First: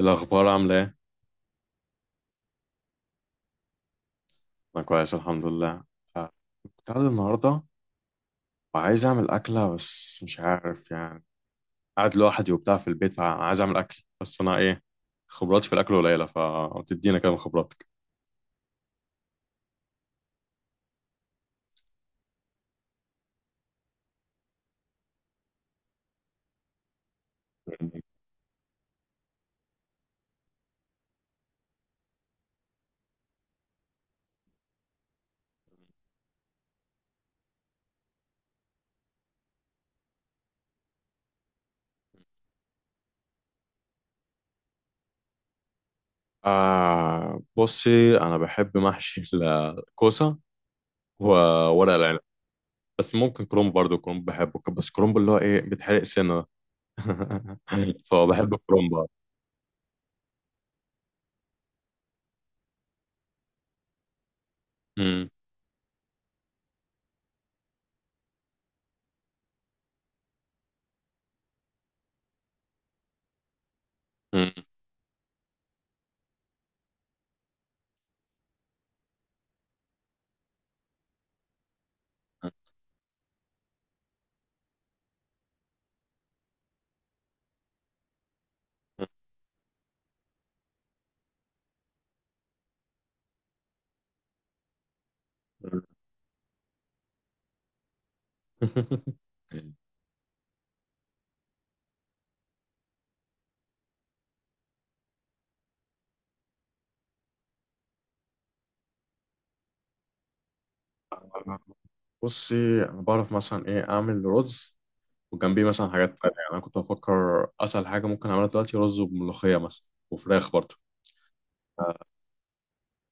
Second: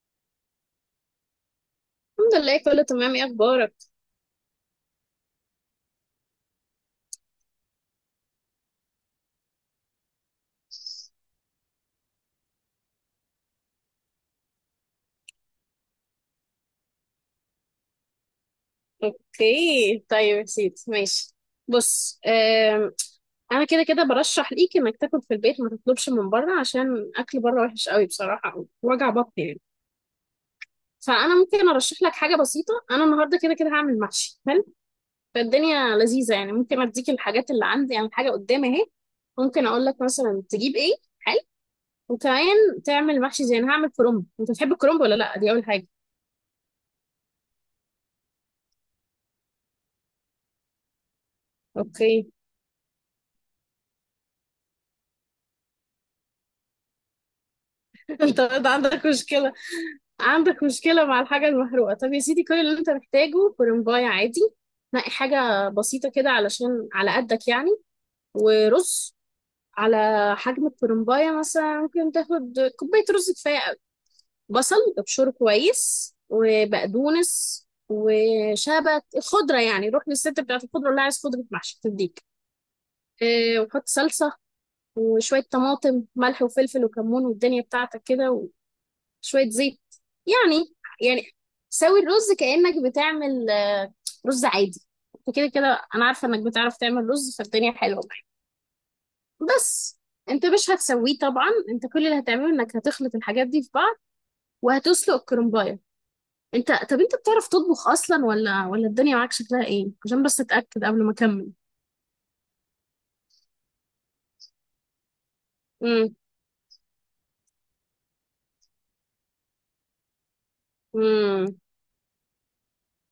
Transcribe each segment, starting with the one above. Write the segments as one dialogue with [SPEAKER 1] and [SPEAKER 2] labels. [SPEAKER 1] الأخبار عاملة إيه؟
[SPEAKER 2] الحمد لله، كله تمام. ايه اخبارك؟
[SPEAKER 1] أنا كويس الحمد لله. آه، كنت قاعد النهاردة وعايز أعمل أكلة، بس مش عارف يعني. قاعد لوحدي وبتاع في البيت، فعايز أعمل أكل بس أنا إيه، خبراتي في الأكل قليلة، فتدينا كده من خبراتك.
[SPEAKER 2] اوكي، طيب يا سيدي ماشي. بص، انا كده كده برشح ليك انك تاكل في البيت، ما تطلبش من بره عشان اكل بره وحش قوي بصراحه، وجع بطن يعني. فانا ممكن ارشح لك حاجه بسيطه. انا النهارده كده كده هعمل محشي، حلو؟ فالدنيا لذيذه يعني. ممكن اديك الحاجات اللي عندي يعني، الحاجه قدامي اهي. ممكن اقول لك مثلا تجيب ايه، حلو؟ وكمان تعمل محشي زي انا هعمل كرنب. انت بتحب الكرنب ولا لا؟ دي اول حاجه.
[SPEAKER 1] آه، بصي أنا بحب محشي الكوسة وورق العنب.
[SPEAKER 2] اوكي.
[SPEAKER 1] بس ممكن كرومب برضه، كرومب بحبه، بس كرومب اللي هو إيه بيتحرق سنة ده.
[SPEAKER 2] انت
[SPEAKER 1] فبحب
[SPEAKER 2] برضه
[SPEAKER 1] الكرومب.
[SPEAKER 2] عندك مشكله، عندك مشكلة مع الحاجة المحروقة. طب يا سيدي، كل اللي انت محتاجه كرنباية عادي. نقي
[SPEAKER 1] أمم.
[SPEAKER 2] حاجة بسيطة كده علشان على قدك يعني. ورز على حجم الكرنباية مثلا. ممكن تاخد كوباية رز، كفاية قوي.
[SPEAKER 1] أمم.
[SPEAKER 2] بصل ابشره كويس، وبقدونس وشبت، الخضرة يعني. روح للست بتاعت الخضرة، اللي عايز خضرة محشي تديك. اه، وحط صلصة وشوية طماطم، ملح وفلفل وكمون، والدنيا بتاعتك كده. شوية زيت يعني. يعني سوي الرز كأنك بتعمل رز عادي. انت كده كده انا عارفة انك بتعرف تعمل رز، فالدنيا حلوة معاك. بس انت مش هتسويه طبعا، انت كل اللي هتعمله انك هتخلط الحاجات دي في بعض وهتسلق الكرنباية. انت، طب انت بتعرف تطبخ اصلا ولا الدنيا معاك شكلها ايه؟ عشان بس اتأكد قبل ما اكمل.
[SPEAKER 1] بصي انا بعرف مثلا ايه اعمل رز وجنبيه مثلا حاجات
[SPEAKER 2] امم،
[SPEAKER 1] تانية، يعني انا كنت بفكر اسهل حاجه ممكن اعملها دلوقتي رز وملوخيه مثلا، وفراخ برضه
[SPEAKER 2] امم،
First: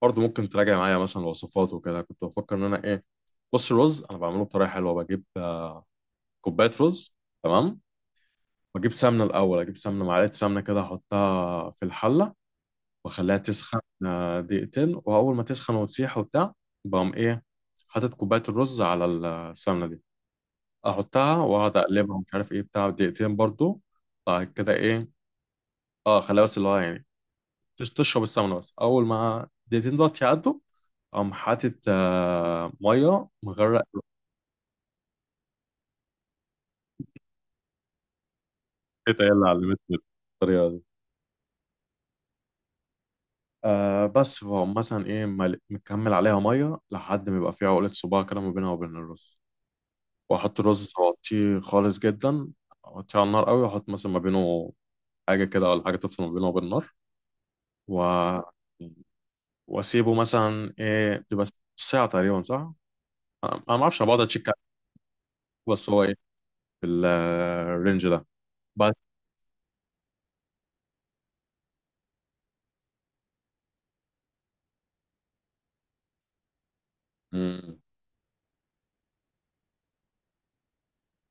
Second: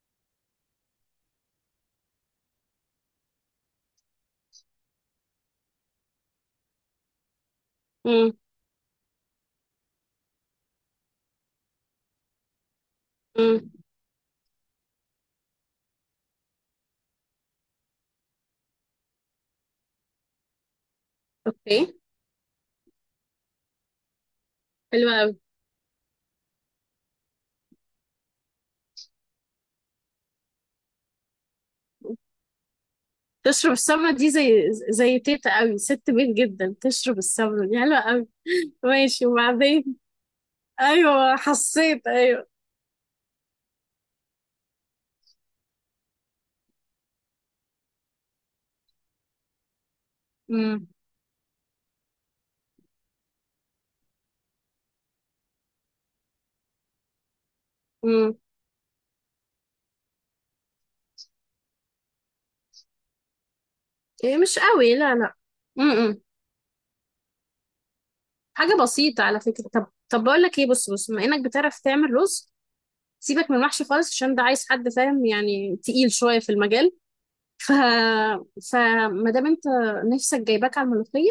[SPEAKER 1] برضه ممكن تراجع معايا مثلا الوصفات وكده. كنت بفكر ان انا ايه، بص الرز انا بعمله بطريقه حلوه. بجيب كوبايه رز، تمام، واجيب سمنه الاول، اجيب سمنه، معلقه سمنه كده احطها في الحله واخليها
[SPEAKER 2] امم،
[SPEAKER 1] تسخن دقيقتين. واول ما تسخن وتسيح وبتاع، بقوم ايه، حاطط كوبايه الرز على السمنه دي، احطها واقعد
[SPEAKER 2] اوكي.
[SPEAKER 1] اقلبها ومش عارف ايه بتاع دقيقتين برضو. بعد كده ايه،
[SPEAKER 2] حلوة أوي.
[SPEAKER 1] اه خليها بس اللي هو يعني تشرب السمنه، بس اول ما دقيقتين دول يعدوا، اقوم حاطط آه ميه
[SPEAKER 2] تشرب
[SPEAKER 1] مغرق.
[SPEAKER 2] السمنة دي زي تيتا قوي، ست بيت جدا. تشرب السمنة دي حلوة قوي.
[SPEAKER 1] التيتا
[SPEAKER 2] ماشي،
[SPEAKER 1] هي اللي
[SPEAKER 2] وبعدين؟
[SPEAKER 1] علمتني الطريقه دي.
[SPEAKER 2] ايوه حسيت، ايوه.
[SPEAKER 1] آه بس فهم، مثلا ايه، مكمل عليها ميه لحد ما يبقى فيها عقله صباع كده ما بينها وبين الرز. واحط
[SPEAKER 2] امم،
[SPEAKER 1] الرز واغطيه خالص جدا، اغطيه على النار قوي واحط مثلا ما بينه حاجه كده، ولا حاجه تفصل ما بينه وبين النار،
[SPEAKER 2] امم.
[SPEAKER 1] و واسيبه مثلا ايه، بيبقى ساعه تقريبا صح. انا ما اعرفش، انا بقعد
[SPEAKER 2] إيه
[SPEAKER 1] اتشيك
[SPEAKER 2] مش
[SPEAKER 1] عليه.
[SPEAKER 2] قوي، لا لا.
[SPEAKER 1] بس هو ايه،
[SPEAKER 2] امم.
[SPEAKER 1] في الرينج ده.
[SPEAKER 2] حاجة
[SPEAKER 1] بعد.
[SPEAKER 2] بسيطة على فكرة. طب، طب بقول لك ايه، بص بص، بما انك بتعرف تعمل رز، سيبك من المحشي خالص، عشان ده عايز حد فاهم يعني، تقيل شوية في المجال. ف،
[SPEAKER 1] مم.
[SPEAKER 2] فما دام انت نفسك جايباك على الملوخية،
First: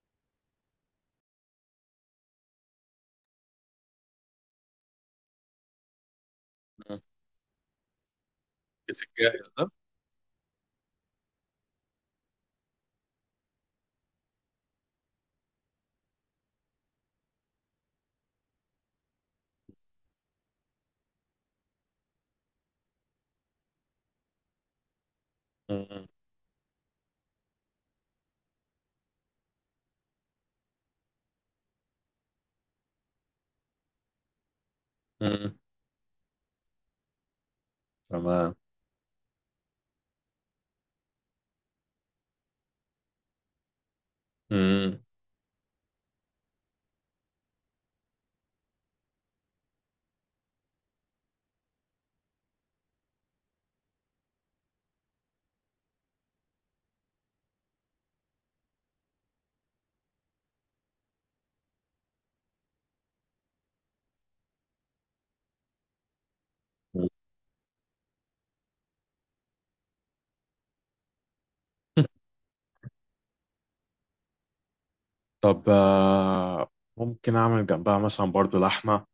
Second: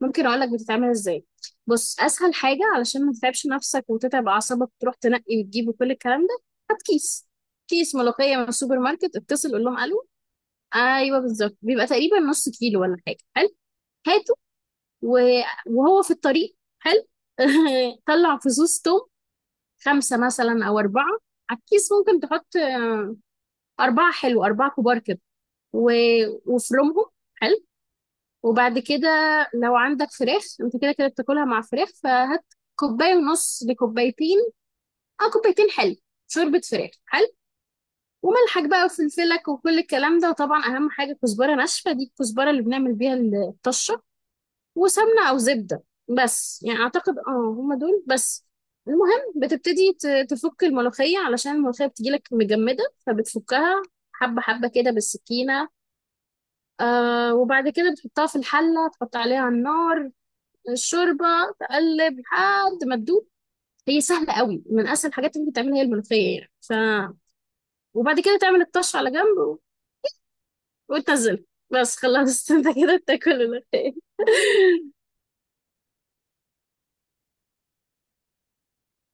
[SPEAKER 2] ممكن اقول لك بتتعمل ازاي. بص، اسهل حاجه علشان ما تتعبش نفسك وتتعب اعصابك تروح تنقي وتجيب وكل الكلام ده، هات
[SPEAKER 1] مم.
[SPEAKER 2] كيس، كيس ملوخيه من السوبر
[SPEAKER 1] الكيس
[SPEAKER 2] ماركت.
[SPEAKER 1] الجاهز
[SPEAKER 2] اتصل، قول
[SPEAKER 1] ده؟
[SPEAKER 2] لهم الو. ايوه بالظبط، بيبقى تقريبا نص كيلو ولا حاجه، حلو. هاته، و- وهو في الطريق، حلو. طلع فصوص توم، خمسه مثلا او اربعه، على الكيس ممكن تحط اربعه، حلو، اربعه كبار كده. و...
[SPEAKER 1] مم.
[SPEAKER 2] وفرمهم، حلو. وبعد كده، لو عندك فراخ انت كده كده بتاكلها مع فراخ، فهات كوباية ونص لكوبايتين، اه
[SPEAKER 1] مم.
[SPEAKER 2] كوبايتين، حلو. شوربة فراخ، حلو.
[SPEAKER 1] تمام.
[SPEAKER 2] وملحك بقى وفلفلك وكل الكلام ده، وطبعا اهم حاجة كزبرة ناشفة. دي الكزبرة اللي بنعمل بيها الطشة.
[SPEAKER 1] مم.
[SPEAKER 2] وسمنة او زبدة. بس يعني اعتقد اه هما دول بس. المهم بتبتدي تفك الملوخية، علشان الملوخية بتجيلك مجمدة، فبتفكها حبة حبة كده بالسكينة. آه، وبعد كده بتحطها في الحلة، تحط عليها النار، الشوربة، تقلب لحد ما تدوب. هي سهلة قوي، من أسهل الحاجات اللي ممكن تعملها هي الملوخية يعني. ف، وبعد كده تعمل الطش على جنب وتنزل، بس خلاص. انت كده بتاكل الملوخية.
[SPEAKER 1] طب ممكن اعمل جنبها مثلا برضو لحمه.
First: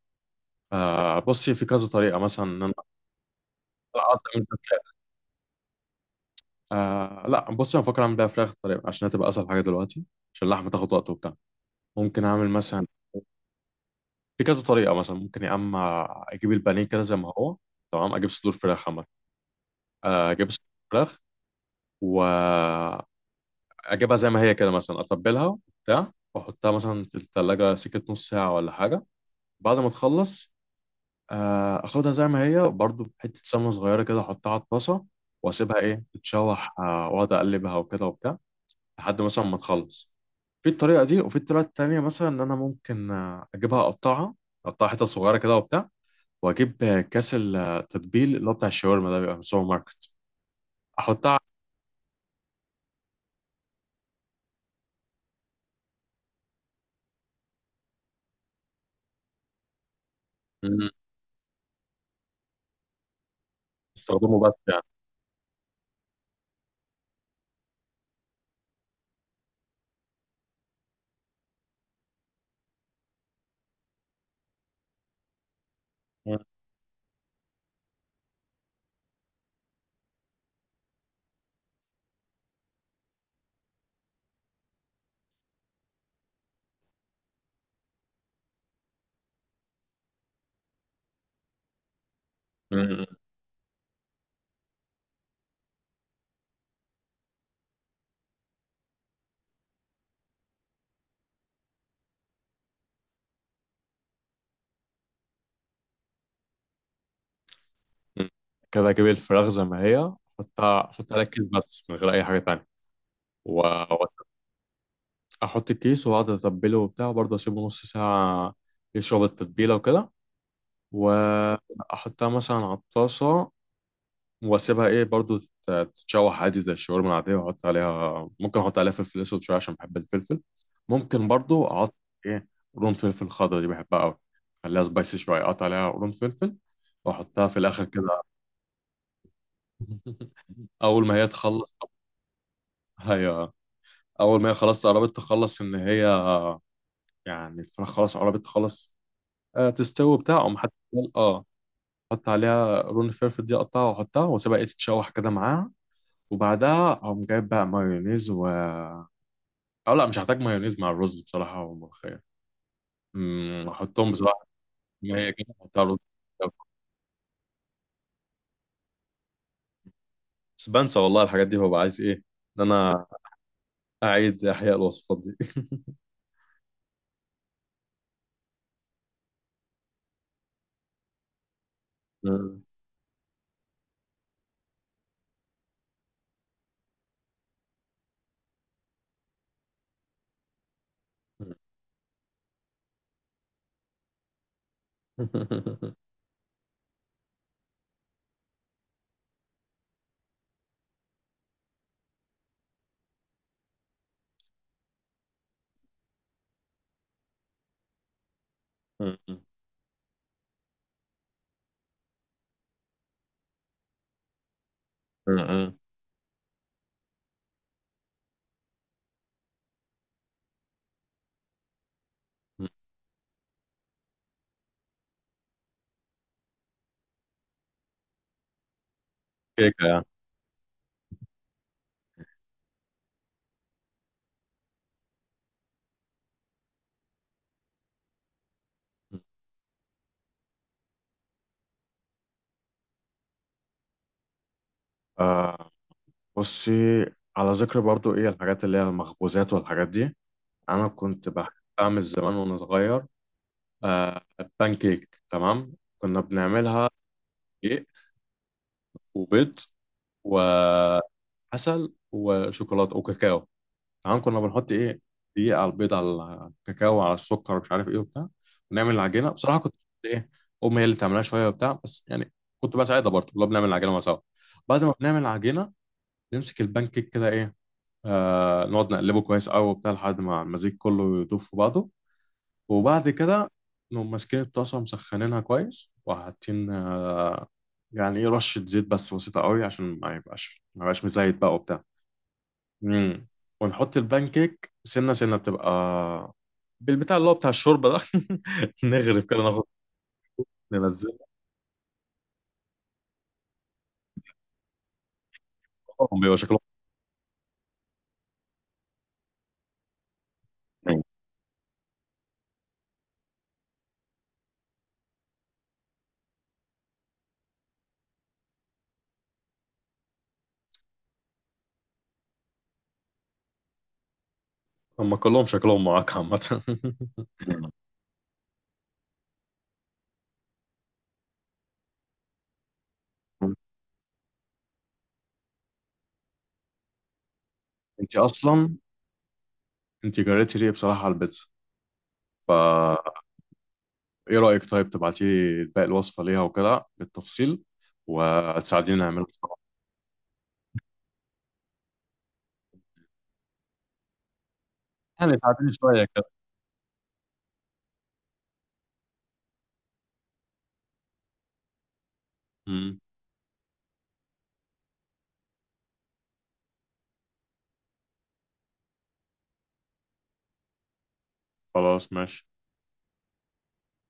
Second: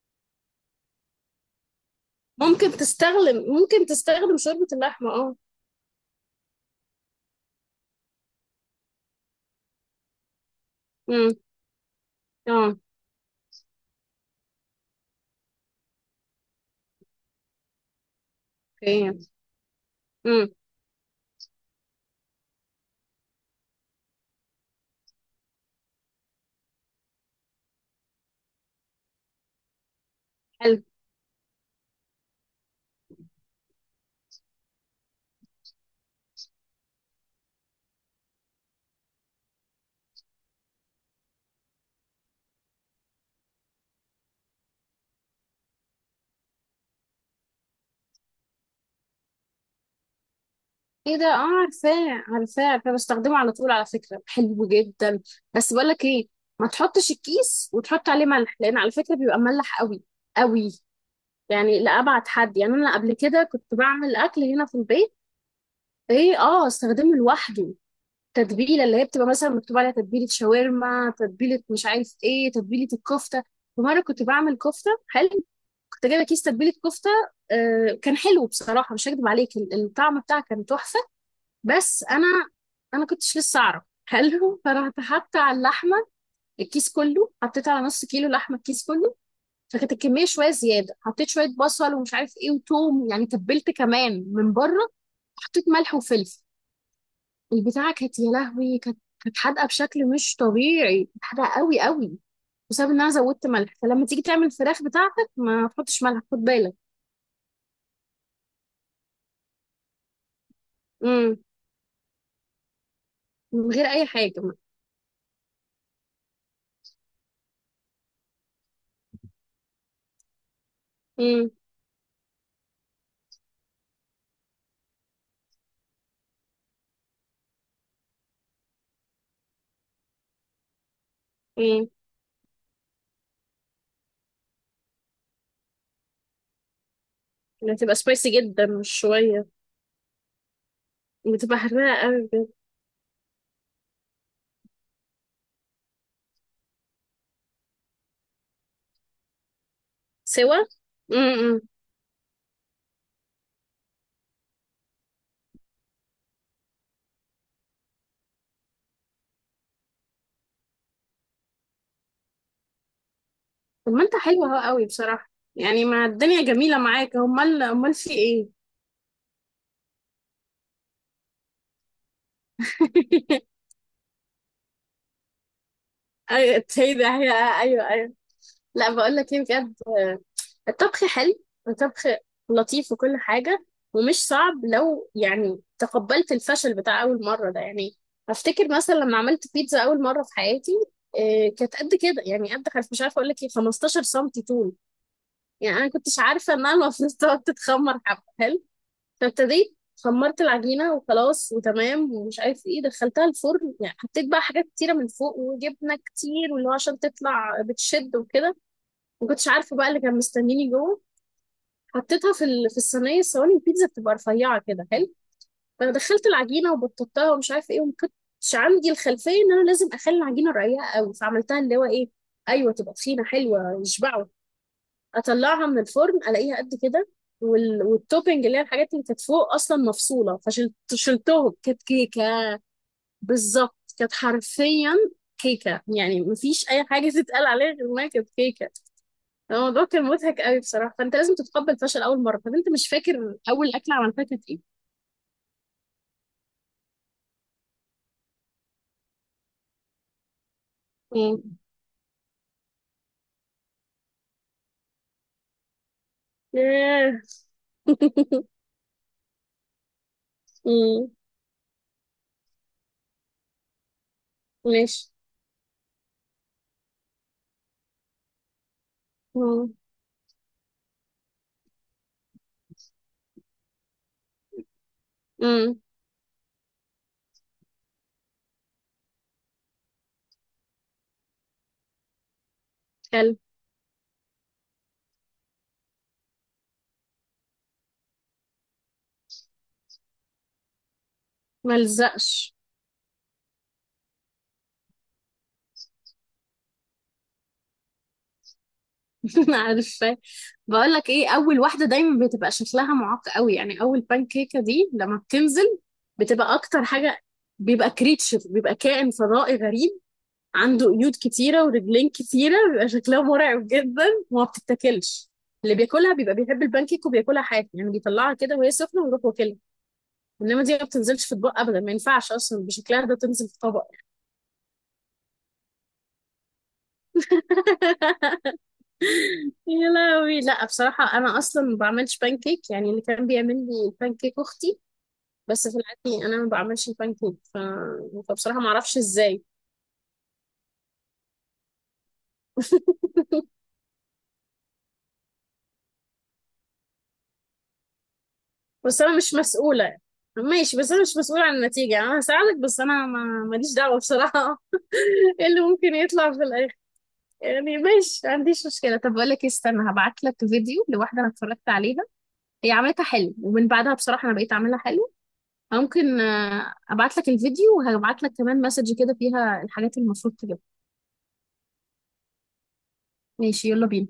[SPEAKER 1] آه، بصي في كذا طريقه مثلا ان
[SPEAKER 2] ممكن
[SPEAKER 1] انا.
[SPEAKER 2] تستخدم ممكن
[SPEAKER 1] لا أصلاً
[SPEAKER 2] تستخدم
[SPEAKER 1] من
[SPEAKER 2] شوربة
[SPEAKER 1] الفراخ.
[SPEAKER 2] اللحمة، اه.
[SPEAKER 1] آه، لا بصي انا بفكر اعمل بيها فراخ طريقه عشان هتبقى اسهل حاجه دلوقتي، عشان اللحمه تاخد وقت وبتاع.
[SPEAKER 2] امم،
[SPEAKER 1] ممكن اعمل
[SPEAKER 2] اه،
[SPEAKER 1] مثلا في كذا طريقة، مثلا ممكن يا اما اجيب البانيه كده زي ما هو، تمام، اجيب صدور فراخ عامة.
[SPEAKER 2] اوكي.
[SPEAKER 1] اجيب
[SPEAKER 2] امم،
[SPEAKER 1] صدور فراخ واجيبها زي ما هي كده، مثلا اتبلها وبتاع واحطها مثلا في التلاجة سكة نص ساعة ولا حاجة. بعد ما تخلص،
[SPEAKER 2] حلو.
[SPEAKER 1] اخدها زي ما هي برضو، بحتة سمنة صغيرة كده احطها على الطاسة واسيبها ايه تتشوح، واقعد اقلبها وكده وبتاع لحد مثلا ما تخلص. في الطريقة دي وفي الطريقة التانية مثلا، ان انا ممكن اجيبها اقطعها، اقطعها حتت صغيرة كده وبتاع، واجيب كاس التتبيل اللي هو بتاع الشاورما ده بيبقى من السوبر ماركت،
[SPEAKER 2] ايه ده؟
[SPEAKER 1] احطها
[SPEAKER 2] اه
[SPEAKER 1] على-
[SPEAKER 2] عارفاه، عارفاه، عارفاه، بستخدمه على طول على فكرة، حلو جدا. بس بقول لك ايه، ما تحطش الكيس وتحط عليه ملح، لان على فكرة بيبقى مملح قوي، قوي.
[SPEAKER 1] مم.
[SPEAKER 2] يعني لأبعد حد يعني. أنا قبل كده كنت بعمل
[SPEAKER 1] استخدمه
[SPEAKER 2] أكل
[SPEAKER 1] بس
[SPEAKER 2] هنا في
[SPEAKER 1] يعني.
[SPEAKER 2] البيت. إيه، آه استخدمه لوحده. تتبيلة اللي هي بتبقى مثلا مكتوب عليها تتبيلة شاورما، تتبيلة مش عارف إيه، تتبيلة الكفتة. ومرة كنت بعمل كفتة، حلو. كنت جايبة
[SPEAKER 1] مم.
[SPEAKER 2] كيس تتبيلة كفتة. آه كان حلو بصراحة، مش هكدب عليك، الطعم بتاعها كان تحفة. بس أنا، أنا كنتش لسه أعرف. حلو، فرحت حاطة على اللحمة الكيس كله، حطيت على نص كيلو لحمة الكيس كله. فكانت الكميه شويه زياده، حطيت شويه بصل ومش عارف ايه
[SPEAKER 1] مم.
[SPEAKER 2] وتوم، يعني تبلت كمان من بره، حطيت ملح وفلفل. البتاعه كانت يا لهوي، كانت، كانت حادقه بشكل مش طبيعي، كانت حادقه قوي قوي، بسبب ان انا زودت ملح. فلما تيجي تعمل الفراخ بتاعتك ما تحطش ملح، خد بالك.
[SPEAKER 1] مم. كده اجيب الفراخ زي ما هي، احطها، احط عليها
[SPEAKER 2] امم.
[SPEAKER 1] الكيس بس من غير اي حاجه تانية.
[SPEAKER 2] من غير اي
[SPEAKER 1] واحط
[SPEAKER 2] حاجه.
[SPEAKER 1] الكيس واقعد اتبله وبتاع، وبرضه اسيبه نص ساعه يشرب التتبيله وكده،
[SPEAKER 2] امم،
[SPEAKER 1] واحطها مثلا على الطاسه واسيبها ايه برضو تتشوح عادي زي الشاورما العاديه. واحط عليها، ممكن احط عليها فلفل اسود شويه عشان بحب الفلفل. ممكن برضو
[SPEAKER 2] امم.
[SPEAKER 1] احط ايه قرون فلفل خضرا، دي بحبها قوي. خليها سبايسي شويه، اقطع عليها قرون فلفل واحطها في الاخر
[SPEAKER 2] بتبقى
[SPEAKER 1] كده.
[SPEAKER 2] سبايسي جدا مش شويه،
[SPEAKER 1] اول ما هي
[SPEAKER 2] بتبقى
[SPEAKER 1] تخلص،
[SPEAKER 2] حراقه قوي بجد.
[SPEAKER 1] هي اول ما هي خلاص قربت تخلص، ان هي يعني الفراخ خلاص قربت تخلص، تستوي بتاع، اقوم
[SPEAKER 2] سوا،
[SPEAKER 1] حط. اه
[SPEAKER 2] امم.
[SPEAKER 1] حط عليها قرون الفلفل دي، اقطعها واحطها واسيبها ايه تتشوح كده معاها. وبعدها اقوم جايب بقى مايونيز و... اه لا، مش هحتاج مايونيز مع الرز بصراحة والملوخية.
[SPEAKER 2] طب ما
[SPEAKER 1] احطهم
[SPEAKER 2] انت حلوه
[SPEAKER 1] بصراحة
[SPEAKER 2] اهو قوي
[SPEAKER 1] زي ما
[SPEAKER 2] بصراحه،
[SPEAKER 1] هي كده، احطها
[SPEAKER 2] يعني
[SPEAKER 1] رز.
[SPEAKER 2] ما الدنيا جميله معاك، امال، امال في ايه؟
[SPEAKER 1] بس بنسى والله الحاجات دي، ببقى عايز ايه، ان انا اعيد احياء الوصفات دي.
[SPEAKER 2] ايوه، هي ده هي، ايوه ايوه. لا بقول لك ايه بجد، الطبخ حلو، الطبخ لطيف وكل حاجه، ومش صعب، لو يعني تقبلت الفشل بتاع اول مره ده يعني. افتكر مثلا لما عملت بيتزا اول مره في حياتي، إيه، كانت قد كده يعني، قد حرف مش عارفه اقول لك ايه، 15 سم طول يعني. انا كنتش عارفه انها المفروض تقعد تتخمر حبه، فابتديت، خمرت العجينة وخلاص وتمام، ومش عارف ايه، دخلتها الفرن يعني. حطيت بقى حاجات كتيرة من فوق، وجبنة كتير واللي هو عشان تطلع بتشد وكده. ما
[SPEAKER 1] امم.
[SPEAKER 2] كنتش عارفة بقى اللي كان مستنيني جوه. حطيتها في في الصينية، الصواني البيتزا بتبقى رفيعة كده، حلو.
[SPEAKER 1] امم.
[SPEAKER 2] فدخلت العجينة وبططتها ومش عارف ايه، وما كنتش عندي الخلفية ان انا لازم اخلي العجينة رقيقة قوي، فعملتها اللي هو ايه، ايوه تبقى تخينة حلوة يشبعوا. اطلعها من الفرن، الاقيها قد كده. والتوبنج اللي هي الحاجات اللي كانت فوق اصلا
[SPEAKER 1] كيكة يعني.
[SPEAKER 2] مفصوله، فشلتهم. كانت كيكه، بالظبط، كانت حرفيا كيكه، يعني مفيش اي حاجه تتقال عليها غير انها كانت كيكه. الموضوع كان مضحك قوي بصراحه. فانت لازم تتقبل فشل اول مره. طب انت مش فاكر اول اكله عملتها كانت ايه؟
[SPEAKER 1] آه بصي، على ذكر برضو ايه الحاجات اللي هي المخبوزات والحاجات دي، انا كنت
[SPEAKER 2] مم.
[SPEAKER 1] بحب اعمل زمان وانا صغير آه بان كيك، تمام. كنا بنعملها
[SPEAKER 2] ياه.
[SPEAKER 1] دقيق وبيض و
[SPEAKER 2] مم.
[SPEAKER 1] عسل وشوكولاته وكاكاو، تمام. كنا بنحط ايه
[SPEAKER 2] ماشي.
[SPEAKER 1] دقيقه على البيض على الكاكاو على السكر ومش عارف ايه وبتاع، ونعمل العجينه. بصراحه كنت
[SPEAKER 2] مم.
[SPEAKER 1] ايه، امي هي اللي تعملها شويه وبتاع، بس يعني كنت بساعدها برضه، كنا بنعمل العجينه مع سوا. بعد ما بنعمل العجينه،
[SPEAKER 2] مم.
[SPEAKER 1] نمسك البان كيك كده ايه، آه نقعد نقلبه كويس قوي وبتاع لحد ما المزيج كله يدوب في بعضه. وبعد
[SPEAKER 2] حلو.
[SPEAKER 1] كده نقوم ماسكين الطاسه مسخنينها كويس، وحاطين يعني ايه رشه زيت بس بسيطه قوي عشان ما يبقاش مزيت بقى وبتاع.
[SPEAKER 2] ملزقش.
[SPEAKER 1] امم. ونحط البانكيك سنه سنه، بتبقى بالبتاع اللي هو بتاع الشوربه ده، نغرف كده ناخد
[SPEAKER 2] عارفة، بقول لك
[SPEAKER 1] ننزلهم،
[SPEAKER 2] ايه، اول واحدة دايما بتبقى شكلها معاق قوي يعني، اول بانكيكة دي لما بتنزل،
[SPEAKER 1] بيبقى
[SPEAKER 2] بتبقى
[SPEAKER 1] شكلهم.
[SPEAKER 2] اكتر حاجة، بيبقى كريتشر، بيبقى كائن فضائي غريب، عنده قيود كتيرة ورجلين كتيرة، بيبقى شكلها مرعب جدا، وما بتتاكلش. اللي بياكلها بيبقى بيحب البانكيك وبياكلها حاف، يعني بيطلعها كده وهي سخنة ويروح واكلها. انما دي ما بتنزلش في اطباق ابدا، ما ينفعش اصلا بشكلها ده تنزل في طبق.
[SPEAKER 1] هم كلهم شكلهم معاك عامه.
[SPEAKER 2] يا لهوي، لا بصراحة أنا أصلا ما بعملش بانكيك، يعني اللي كان بيعمل لي البانكيك أختي. بس في العادي أنا ما بعملش البانكيك،
[SPEAKER 1] انت
[SPEAKER 2] فبصراحة ما
[SPEAKER 1] اصلا،
[SPEAKER 2] أعرفش إزاي.
[SPEAKER 1] انت جريتي ليه بصراحه على البيتزا. فا ايه رايك طيب، تبعتي لي باقي الوصفه ليها وكده بالتفصيل وتساعديني
[SPEAKER 2] بس أنا
[SPEAKER 1] نعملها.
[SPEAKER 2] مش مسؤولة، ماشي بس أنا مش مسؤولة عن النتيجة. أنا هساعدك بس أنا ما ماليش دعوة بصراحة.
[SPEAKER 1] يعني
[SPEAKER 2] إيه اللي
[SPEAKER 1] ساعديني
[SPEAKER 2] ممكن
[SPEAKER 1] شويه كده.
[SPEAKER 2] يطلع في الآخر؟ يعني ماشي، ما عنديش مشكلة. طب بقول لك إيه، استنى هبعت لك فيديو لواحدة أنا اتفرجت عليها، هي
[SPEAKER 1] امم.
[SPEAKER 2] عملتها حلو، ومن بعدها بصراحة أنا بقيت أعملها حلو. ممكن ابعت لك الفيديو، وهبعت لك كمان مسج كده فيها الحاجات اللي المفروض تجيبها.
[SPEAKER 1] خلاص ماشي.
[SPEAKER 2] ماشي، يلا بينا.